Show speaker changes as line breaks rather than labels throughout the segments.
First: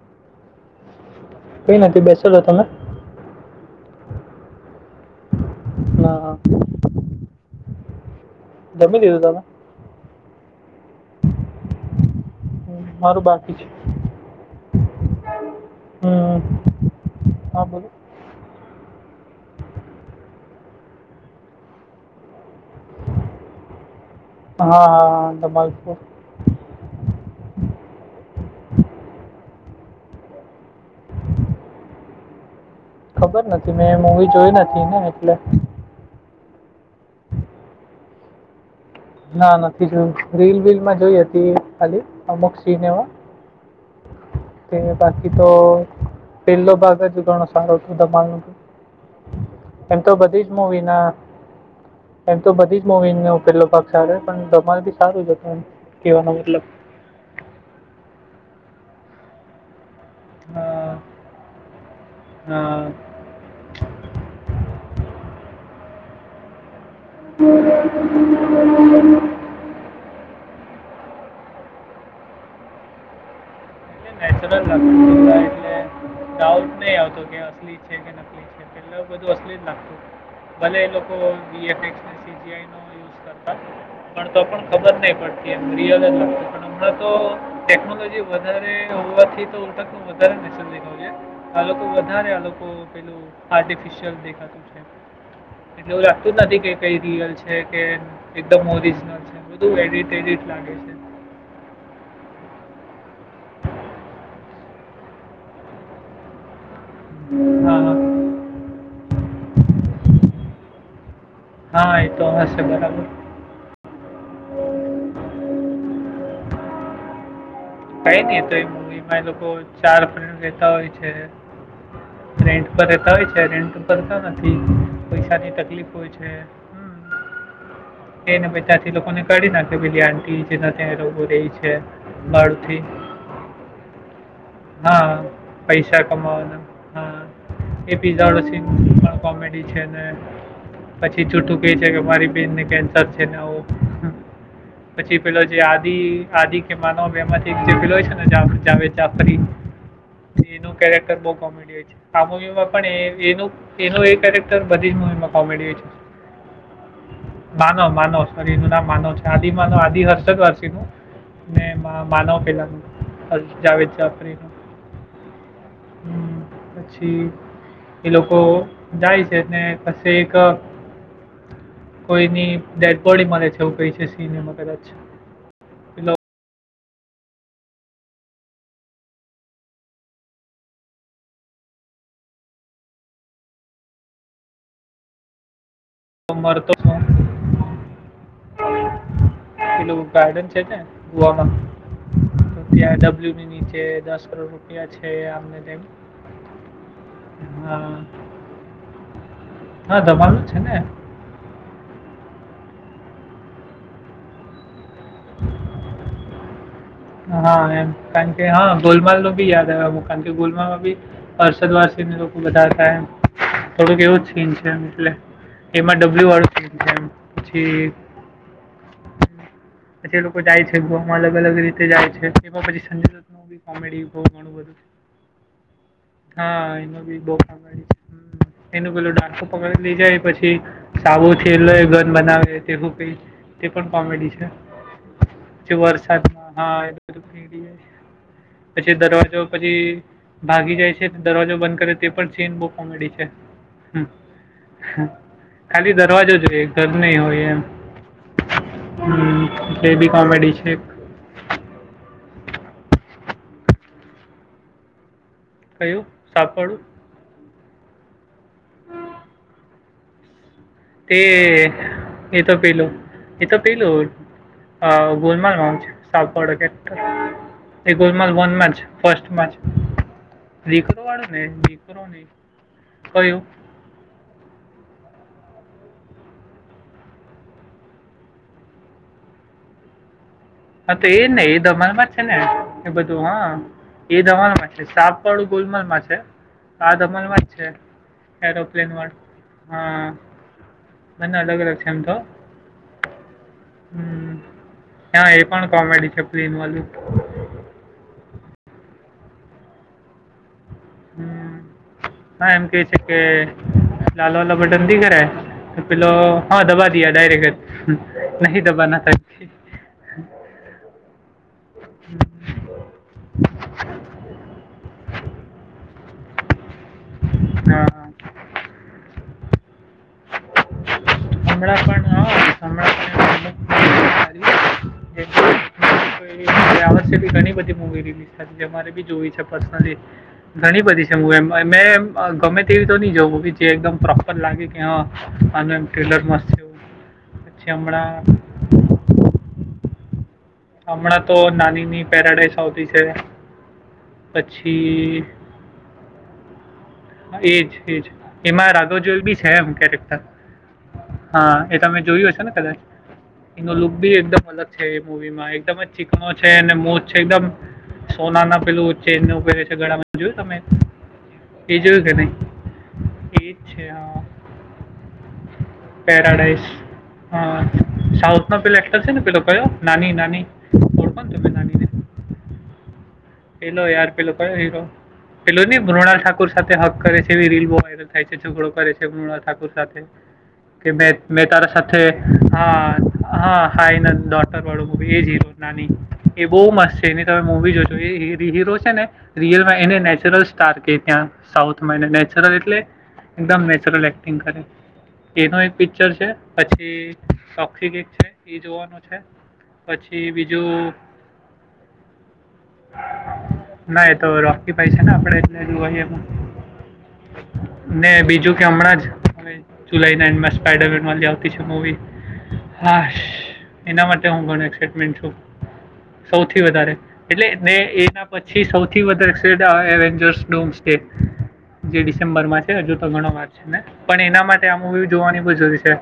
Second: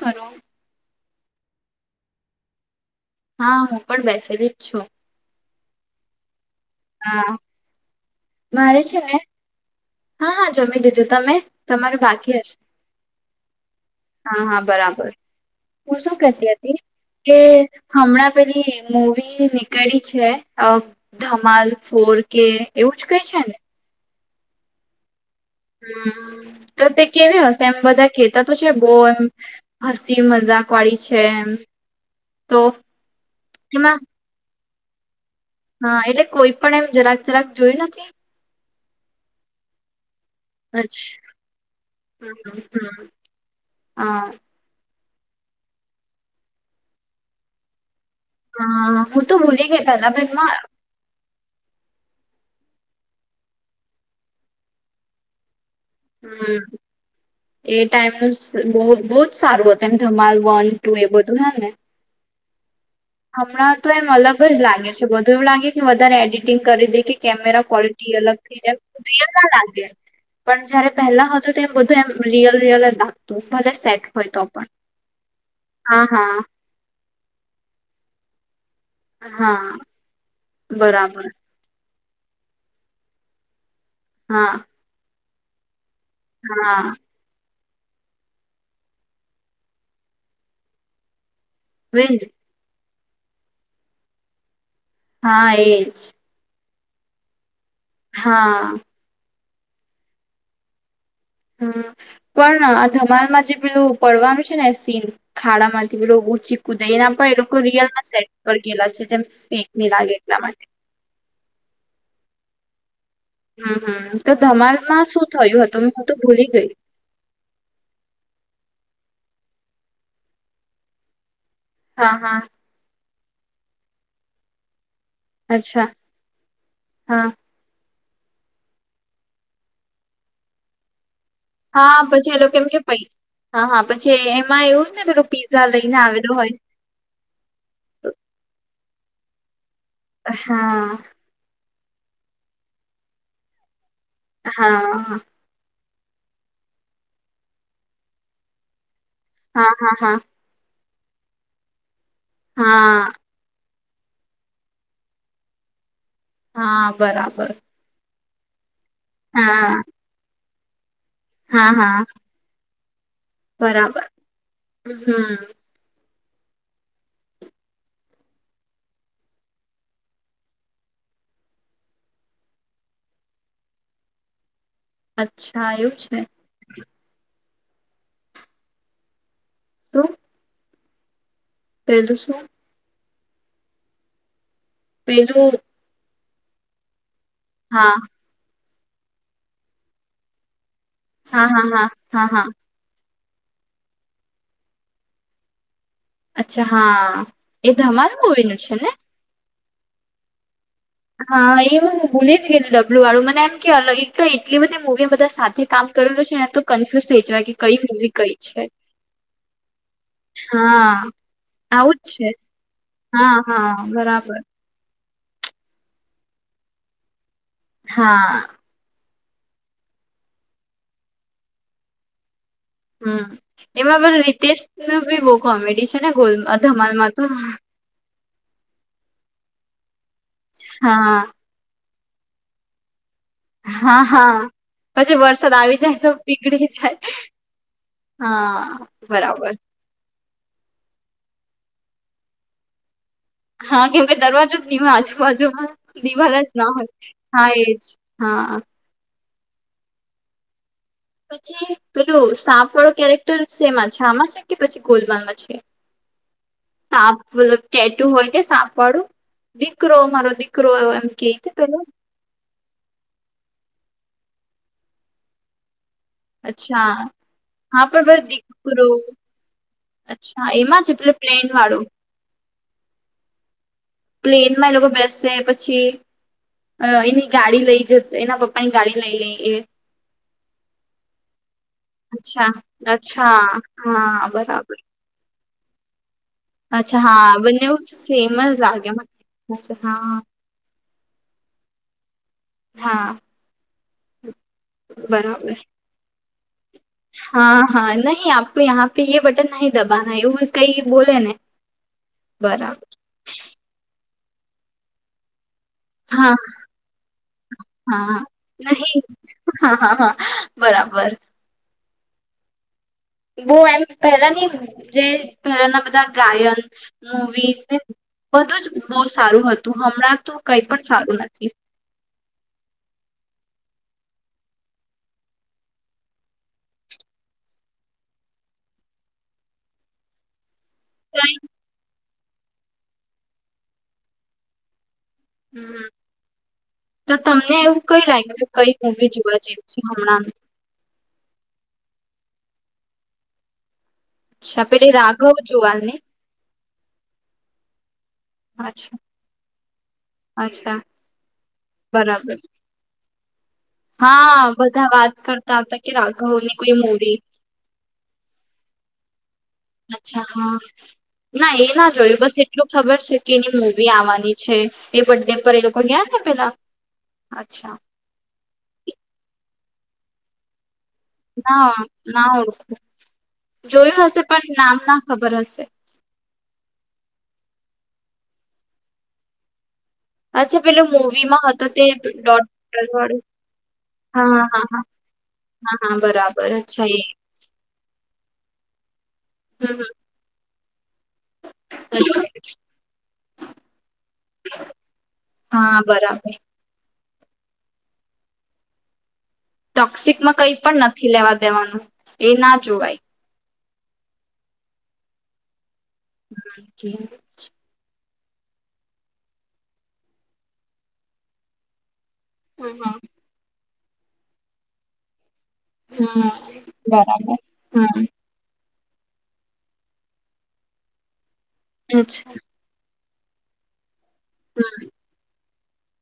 કરો.
કઈ નથી બેસેલો તમે?
હા હું પણ બેસેલી જ છું.
હા, હા.
હા. મારે છે
જમી
ને
લીધું તમે
હા હા જમી દીધું તમે તમારું બાકી હશે.
મારું બાકી છે.
હા હા બરાબર હું શું
હમ,
કેતી હતી કે
હા બોલો
હમણાં પેલી મૂવી નીકળી છે ધમાલ ફોર કે એવું જ કઈ છે ને?
હા, હા.
હમ તો તે કેવી હશે એમ બધા ખેતા તો છે બોવ એમ હસી મજાક વાળી છે એમ તો
ખબર નથી
એમાં
મેં મુવી જોઈ નથી ને એટલે.
હા એટલે કોઈ પણ એમ જરાક જરાક જોઈ નથી?
ના નથી જોયું રીલ બલ માં જોઈ
અચ્છા
હતી ખાલી અમુક
હમ્મ
સિને
હમ્મ.
એવા.
હા.
તે બાકી તો પેલો ભાગ જ ઘણો સારો હતો ધમાલનો. તો.
હા હું તો ભૂલી ગઈ પેલા બેનમાં
બના. [unintelligible] એમ તો બધી જ મુવીનો કેટલો ભાગ સાર પણ ધમાલ બી સારું જતું એમ. કહેવાનો મતલબ
હમ્મ એ ટાઈમ બ બહુ જ સારું હતું. તેમ ધમાલ
અ,
વન ટુ એ બધું હે ને.
અ,
હમણાં તો એમ અલગ જ લાગે છે બધું એવું લાગે કે વધારે એડિટિંગ કરી દે કે કેમેરા ક્વોલિટી અલગ થઈ જાય ના લાગે પણ જયારે પહેલા હતું તો એમ બધું એમ રિયલ રિયલ લાગતું ભલે સેટ. હોય તો પણ
નેચરલખ એટલે
હા હા
ડાઉટ નહી આવતો કે અસલી છે કે નકલી છે. એટલા બધું અસલી જ
હા
લાગતું ભલે લોકો
બરાબર
ખબર નહી પડતી એમ
હા
રલ પણ
હા
હમણાં તો ટેકનોલોજી વધારે હોવાથી તો હ તક હ વધારે નિસાન દેખું છે આ લોકો
વેજ
વધારે આ લોકો. પેલું આર્ટિફિશિયલ દેખાતું છે.
હા
એટલે
એજ.
એવું લાગતું નથી કે કઈ રિયલ છે કે એકમ
હા
ઓરિજનલ છે બધું એડિટ એડિટ લાગે છે.
હા. પણ આ ધમાલમાં જે પેલું પડવાનું છે ને સીન ખાડા માંથી પેલું ઊંચી કુદ ના પણ એ લોકો રિયલ
હા
સેટ પર ગેલા છે જેમ ફેક નની લાગે એટલા માટે.
હા એ તો આવ છે બરાબર.
હમ્મ હમ્મ તો ધમાલમાં શું થયું હતું મે હું તો ભૂલી ગઈ.
કઈ નહ તો એ મુવી માં એ લોકો ચાર ફ્રેન્ડ રેતા હોય છે.
હા.
રેન્ટ રહેતા હોય છે રેન્ટ કરરતા નથી પૈસાની
અચ્છા
તકલીફ હોય છે.
હા
હમ્મ. એને પ ત્યાંથી લોકોને કાઢ નાખે પે આંટી જેના ત્યાં એલોકો રેય છે.
હા પછી એ લોકો કેમ કે
ભાડુંથી
પ હા હા પછી એમાં એવું ને
હા
પેલો પીઝા લઈને આવેલો હોય.
એડ પણ કોમેડી છે ને.
હા.
પછી છૂઠું કે છે કે મારી બેનને કેન્સર છે ને આવું
હા
પછી પેલા જે આદિ આદિ કે માનવ એમાંથી એકલો છે ને ફરી
હા હા હા.
એનું કેરેક્ટર બહ કોમેડી હોય છે આ મુવીમાં
હા
પણ એનું એનો એ કેરેક્ટર બધી જ મુવીમાં કોમેડી છે.
હા બરાબર.
મા માનવરી નું નામ માનવ છે આદિ
હા
માનવ આદિ હર્ષક હર્ષિ નું
હા હા
માનવ પેલા જાવદ
બરાબર
જાફરી નુ.
હમ
હમ્મ પછી એ લોકો જાય છે કસે એક કોઈની ડેડ બોડી મારે છે એવું કઈ છે સિનમાં કદાચ.
અચ્છા એવું
પેલો
છે. શું? કેવ છો. પેલું
તો મરતો હ.
હા.
પેલું ગાર્ડન છે
હા
ગોવામાં
હા હા હા હા
ત્યાં ડબ્લ્યૂ ને નીચે દસ કરોડ રૂપિયા છે આમને તેમ
અચ્છા હા એ
હા
ધમાલ મુવી નું છે ને.
હા ધમાલ નુ છે ને.
હા એ હ ભૂલી જ ગય ડબલુ વાળું મને એમ કે એક એટલી બધી મૂવી બધા સાથે કામ કરેલું છે ને તો. કન્ફ્યુઝ થઈ જવાય કે
હા
કઈ
એમ
મૂવી
કારણ
કઈ
કે
છે
હા ગોલમાલ નું બી યાદ આવું કારણ કે ગોલમાલમાં
હા
બી હર્ષદ
આવું જ
વારસી
છે
લોકો બા થાય એમ
હા હા
થોડુંક એવું જ
બરાબર
સીન છે એમ એટલે. એમાં ડબલ્યુ વાળું બી છે. પછી
હા
પછી એ લોકો જાય છે ગમાં અલગ અલગ રીતે જાય છે એમાં પછી. સંજય
હું
દત્તનું બી
એમાં
કોમેડી
પણ
બહુ ઘણું
રિતેશ
બધું છે.
ના બી બહું કોમેડી છે ને ગોલ
હા એનું
ધમાલમાં
બી
તો
બહુ કોમેડી છે એનું પેલું ડાકુ પકડી લઇ જાય પછી
હા
સાબુ કેલો એ ગન બનાવે તે હું કઈ. તે પણ
હા
કોમેડી
હા
છે
પછી વર્ષ સદ
પછી
આવી જાય તો
વરસાદમાં
પીગળી
હા એ
જાય
બધું પીડી
હા બરાબર.
તે ભાગી જાય છે દરવાજો બંધ કરે તે પણ સીન બુ કોમેડી છે.
હા
હમ
કેમકે દરવાજો ની હોય
ખાલી
આજુબાજુમાં
દરવાજો
દીવાલજ
જોઈએ
ના
ઘર
હોય. હા એજ હા
બે બી કોમેડી છે.
પછી પેલું સાપ વાળો કેરેક્ટર સેમમાં છે આમાં છે કે પછી ગોલમાલમાં છે.
કયું સાપ વાળું.
સાપ મતલબ ટેટું હોય કે સાપ વાળું દીકરો મારો દીકરો એવું એમ
તે
કે પેલું
એ તો પેલું એ તો પેલું અ ગોલમાલમાં છે. સાપડ કેટ
અચ્છા હા
એ
પણ પેલો
ગોલમાલ વનમાં છે
દીકરો
ફર્સ્ટમાં જ
અચ્છા એમાં છે
દીકરો
પેલું
વાળો ને
પ્લેન વાળું
દીકરો કયું
પ્લેન માં એ લોકો બેસે પછી. અ એની ગાડી લઈ જતો એના પપ્પાની ગાડી લઈ લઈ એ.
હા તો એજ ને એ ધમલ માં છે ને
અચ્છા
એ બધું
અચ્છા
હા એ
હા બરાબર
ધમાલમાં છે સાપ સાપ વાળું ગોલમલ માં છે. આ
અચ્છા હા
ધમાલમાં છે
બંનેવ સેમ જ લાગે
એરોપ્લેન
મને
વાળું હા ના ના અલગ અલગ છેમ તો
હા
હ
બરાબર
કોમેડી છે પ્લેન વાલુ.
હા હા નહીં આપકો યહાં પે એ બટન નહી દબાના. કઈ બોલેને
હમ. હા એમ
બરાબર
કહે છે કે લાલ વાલા બટનથી કરે પેલો હા દબા દીયા ડાયરેક્ટ જ
હા
નહી દબાના
નહીં
તા.
હા હા હા બરાબર બહુ એમ પહેલાની જે પહેલાના બધા ગાયન મુવીઝ એમ
હા
બધું જ બહુ સારું હતું હમણાં તો કઈ પણ સારું નથી.
શમળ પણડ હ સંળપ કરી [inaudible] આ વર્ષે બી ઘણી બધી મુવી રિલીઝ થરે બી જોવી છે પર્સનલી ઘણી બધી છે
કઈ
હું એમ ગમે તે એવી તો નહી જું જે એકદમ પર લાગે કે હા
હમ
ટ્રેલર મસ્ત છે એવું
તો તમને
પછી
એવું કઈ
હમણાં
લાગ્યું કે કઈ મુવી જોવા જ છે હમણાં
હમણાં તો નાની ની પેરાડાઈસ આવતી છે.
અચ્છા પેલે
પછી
રાઘવ જોવાલ ને
એજ એજ એમાં
અચ્છા
રાઘોજલ બી છે એમ ક્યારેક
અચ્છા
હા એ તમે જોયું
બરાબર
હશે ને કદાચ એનો લુક ભી
હા
એકદમ અલગ છે
બધા
એ
વાત
મુવી માં
કરતા
એકદમ
હતા
જ
કે
ચીકનો છે
રાઘવની
અને
કોઈ
મોજ છે
મૂવી
એકદમ સોના ના પેલું ચેન ને એવું પેરે છે ગળામાં
અચ્છા
જોયું તમે
હા ના એ ના જોયું બસ એટલું ખબર છે કે
એ
એની
જ છે
મૂવી
હા
આવવાની છે. એ બડે પર એ લોકો કેયાના ત પેલા.
પેરાડાઈસ હા
અચ્છા
સાઉથ ન પે એક્ટર છે ને પેલો કયો નાની નાની કો પ
ના
નાની
ના ઓળખું
પેલો
જોયું
યાર
હશે
પેલો કયો
પણ નામ
હીરો
ના ખબર
પેલો
હશે
ને મૃણાલ ઠાકર સાથે હક કરે છે એવી રીલ બહુ વાયરલ થાય છે છોકડો કરે છે મૃણાલ ઠાકર સાથે
અચ્છા પેલો
કે
મૂવીમાં
મેં
હતો
તારા
તે
સાથે
ડોટર વાળું
હા હા હાઈ
હા
ડોટર
હા હા હા
વાળું એ જ હીરો
હા
નાની
હા બરાબર
એ બહુ
અચ્છા
મસ્ત
એ
છે એની તમે મવી જોશો એ હીરો છે ને
હમ,
રિયલમાં એને નેચરલ તાર કે ત્યાં સાઉથ તમા એને
હમ.
નેચરલ એટલે એકદમ નેચરલ એક્ટિંગ કરે એનો એક
હા
પિક્ચર છે
બરાબર
પછી ચક્ષી છે એ જોવાનું છે
ટોક્સિક
પછી
માં કઈ
બીજું
પણ નથી લેવા દેવાનું એ ના જોવાય
ના એ તો રોકીકી ભાઈ છે ને આપડે એટ જો હો
હ
ને બીજું કે હમણાં જ જુલાઈ ના એન્ડમાં સ્પાઈડરન આવતી છે મવી
હમ
હા એના માટે હું ઘણ એક્સાટમેન્ટ છું
હમ
સૌથી વધારે
બરાબર
એટલે ને
હમ
એના પછી સૌથી વધારે શેડ એવેન્જર્સ ડોમ સ્ટે જે
અચ્છા
ડિસેમ્બર માં છે હજુ તો ઘણો વાત છે ને પણ એના માટે આ
હા
મુવી જોવાની બહુ જરૂરી છે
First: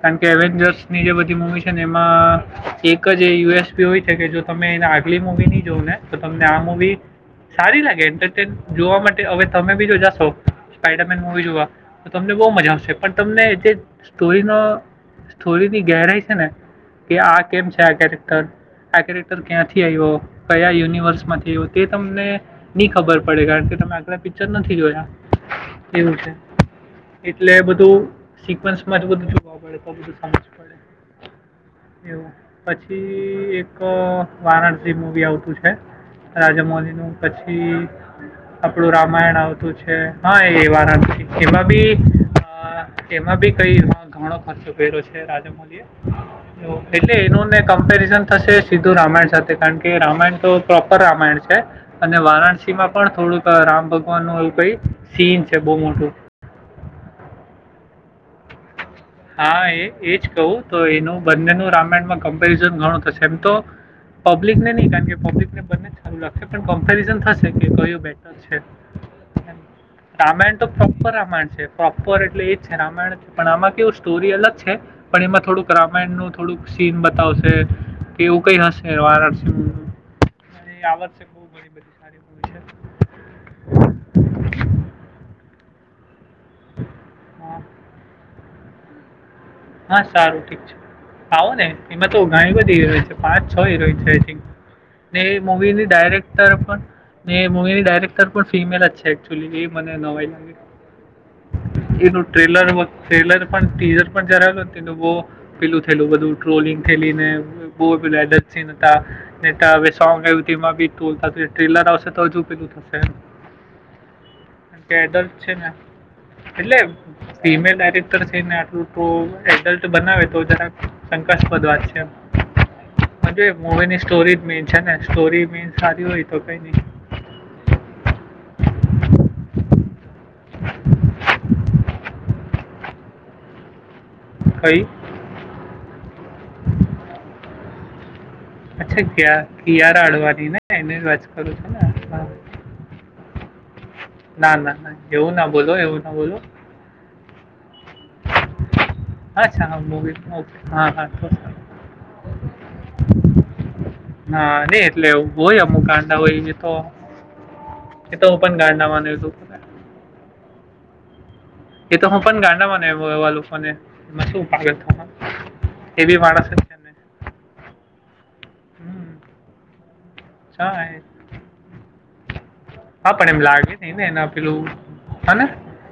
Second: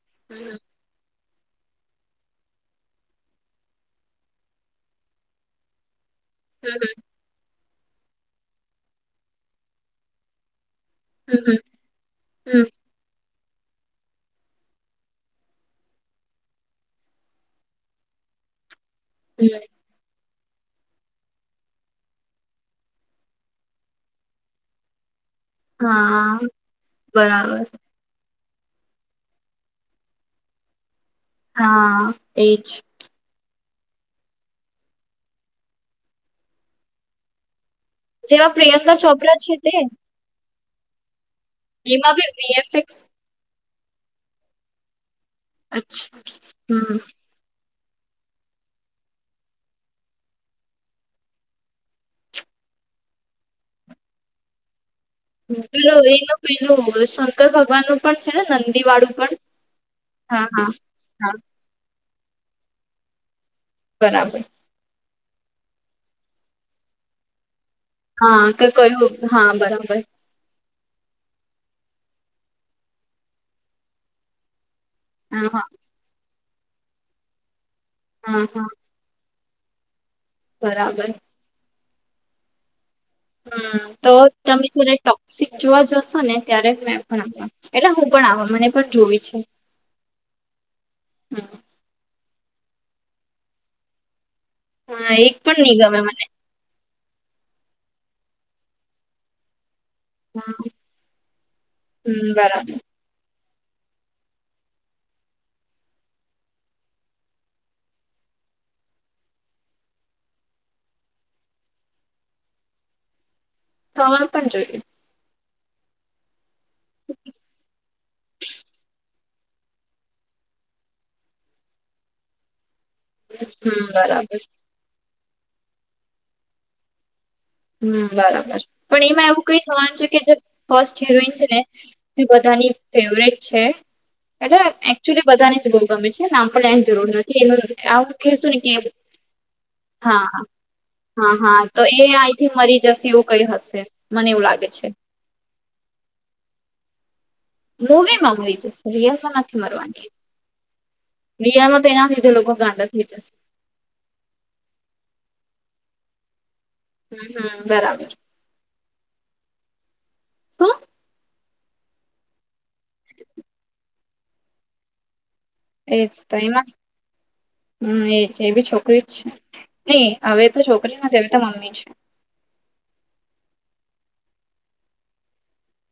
કારણ કે એવે
હમ
જો ની જે બધી મૂવી છે ને એમાં એક જ એ યુએસપી હોય છે કે જો તમે એના આગલી મૂવી ની જોઓ ને તો તમને આ મુવી સારી લાગે એન્ટરટેન જોવા માટે હવે તમે બીજો જાશો. સ્પાઈડરમેન
હમ
મુવી
હમ,
જોવા તો તમને બહુ
હમ,
મજા આવશે પણ તમને જે સ્ટોરીનો. સ્ટોરી ની ગેરાઈ છે ને કે આ કેમ છે આ કેરેક્ટર આ કેરેક્ટર
હમ.
ક્યાં. કયા યુનિવર્સ માંથી આવ્યો તે તમને નહી ખબર પડે કારણકે તમે. આપ પિક્ચર નથી જોયા એવું છે
હા
એટલે
બરાબર
બધું. સિકવન્સમાંજું બધું જોવા પડે તો બધું સમજ
હા
પડે એવું
એજ
પછી. એક વારાણસી મવી આવતું છે. રાજામલીનું પછી.
જેમાં
આપણું
પ્રિયંકા ચોપરા
રામાયણ
તે
આવતું છે હા એવાના એમાં બી. એમાં ભી કઈ ઘણો ખર્ચો કર્યો છે રાજામલી
અચ્છા હમ
એટલે એનોને. કમ્પેરિઝન થશે સીધું રામાયણ સાથે કારણ કે રામાયણ તો પ્રોપર રામાયણ છે. અને વારાણસી માં પણ થોડુંક રામ ભગવાન નું એવું કઈ.
પેલો એનું પેલું શંકર ભગવાન નું પણ છે ને નંદીવાળું.
હા એ એજ કહું તો એનું
હા
બંનેનું રામાયણમાં કમ્પેરિઝન ઘણું થશે એમ તો.
બરાબર
પબ્લિક ને નહી કારણ કે પબ્લિકને બને ચાલુ રાખશે પણ કમ્પેરિઝન થશે કે ક.
હા કે કયું હા બરાબર.
રામાયણ તો પ્રોપર રામાયણ છે પ્રોપર એટલે એ જ છે રામાયણ પણ આમાં કેવું સ્ટોરી અલગ છે. પણ એમાં
હા હા
થોડુંક રામાયણ નું થોડુંક સીન બતાવશે કે
હા
એવું કઈ
હા
હશે. વારાણસી છે.
બરાબર હમ તો તમે જારે ટોક્સિક જોવા જશો ને. ત્યારે મેં પણ આપ
હા
એટલે હું પણ આવ મને પણ જોઈવી છે.
હા સારું ઠીક છે
હમ.
આવો ને એમાં તો ઘણી બધીરોય છે પાંચ છ હરોય છે.
હા
ને
એક પણ નહી
મવીની
ગમે મને
ડાયરેક્ટર પણ ને મવીની ડાયરેક્ટર પણ ફિમેલ જ છે એકચુલી. મને નવાઈ લાગે, એનું
હમ બરાબર
ટ્રેલરમાં ટ્રેલર પણ ટી. પણ જરા બો પેલું થયેલું, બધું ટ્રોલિંગ થેલી ને બહુ અડેપ સીન હતા. હવે સોંગ આવમાં બી ટ્રોલ થાસે. ટ્રેલર આવશે તો હજુ પેલું થશે.
ખાવાનું પણ જોઈએ.
ડ્ટ છેને એટલે ફિમેલ ડાયરેક્ટર છે ને આટલું. તો એડલ્ટ બનાવે તો જરા શંકાસ્પદ વાત છે. હજ મવી
હમ
ની
બરાબર
સ્ટોરી જ મેીન છે ને સ્ટોરી મેીન સારી હોય તો કઈ નહી.
હમ બરાબર પણ એમાં એવું કઈ થવાનું છે કે જે ફસ્ટ હિરોઈન છે ને. બધાની ફેવરેટ છે
કઈ
બ. બધાને જ બહુ ગમે છેને આમ પણ એની જરૂર નથી એનું આવુંું.
અચ્છા ક કયાર હડવાની ને એની વાત
હા
કરું
હા
છો
તો એ
ને.
આઈ મરી જશે એવું કઈ હશે. મને એવું
ના
લાગે
ના
છે
ના. એવું ના બોલો. એવું ના બોલો.
મૂવીમાં હોય છે સરિયલમાં નથી મારો
મૂવીમાં હા હા હા. સારું.
રિયલમાં તો એના લીધે લોકો ગાડા થઈ જશે.
હા નઈ એટલે હોય એવું અમુક ગાંડા હોય એ તો
હમ હમ બરાબર.
એ તો પણ ગાંડા માન્યું હતું. [inaudible]
શું
એ તો હું પણ ગાંડા માંનું એવા લોકોને એમાં શુ પાગલખાના.
એ જ તો એમ જ. હમ એજ. એ બી છોકરી
હમ
જ છે. નહી હવે તો
હા
છોકરી
એ
નથી હવે તો મમ્મી છે.
હા પણ એમ લાગે નઈ ને એને પેલું હાને?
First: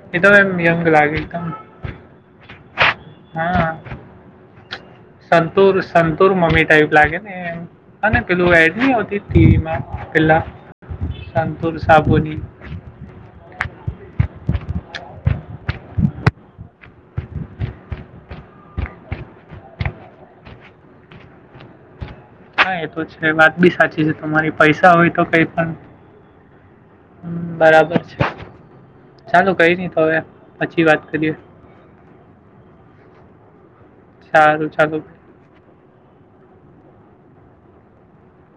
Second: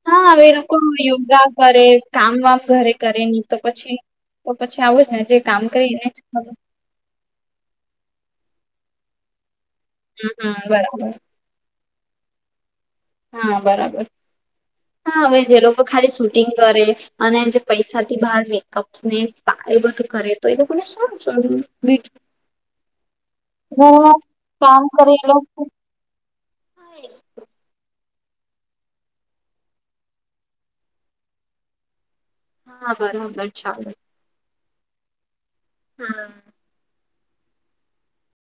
હા! હવે લોકો યોગા કરે, કામ વામ ઘરે કરે ની તો
હા
પછી તો પછી આવું જ ને જે કામ કરી એને ખબર.
[unintelligible] લાગેને પેલું એડ ન આવતી ટીવીમાં
હમ
પેહલા
હમ બરાબર
સંતુર સાબુની.
હા બરાબર. હા! હવે જે લોકો ખાલી શૂટિંગ કરે અને જે પૈસાથી બહાર મેકઅપ્ ને સ્પા બધું કરે તો એ લોકોને શું [unintelligible]
હા એ તો છે વાત બી સાચી છે તમારી.
કામ
પૈસા
કરે
હોય તો
એ
કઈ
લોકો
પણ હમ બરાબર છે. ચાલો કઈ નહી તો હવે, પછી વાત કરીએ.
હા બરાબર ચાલો.
સારું ચાલો.
હમ.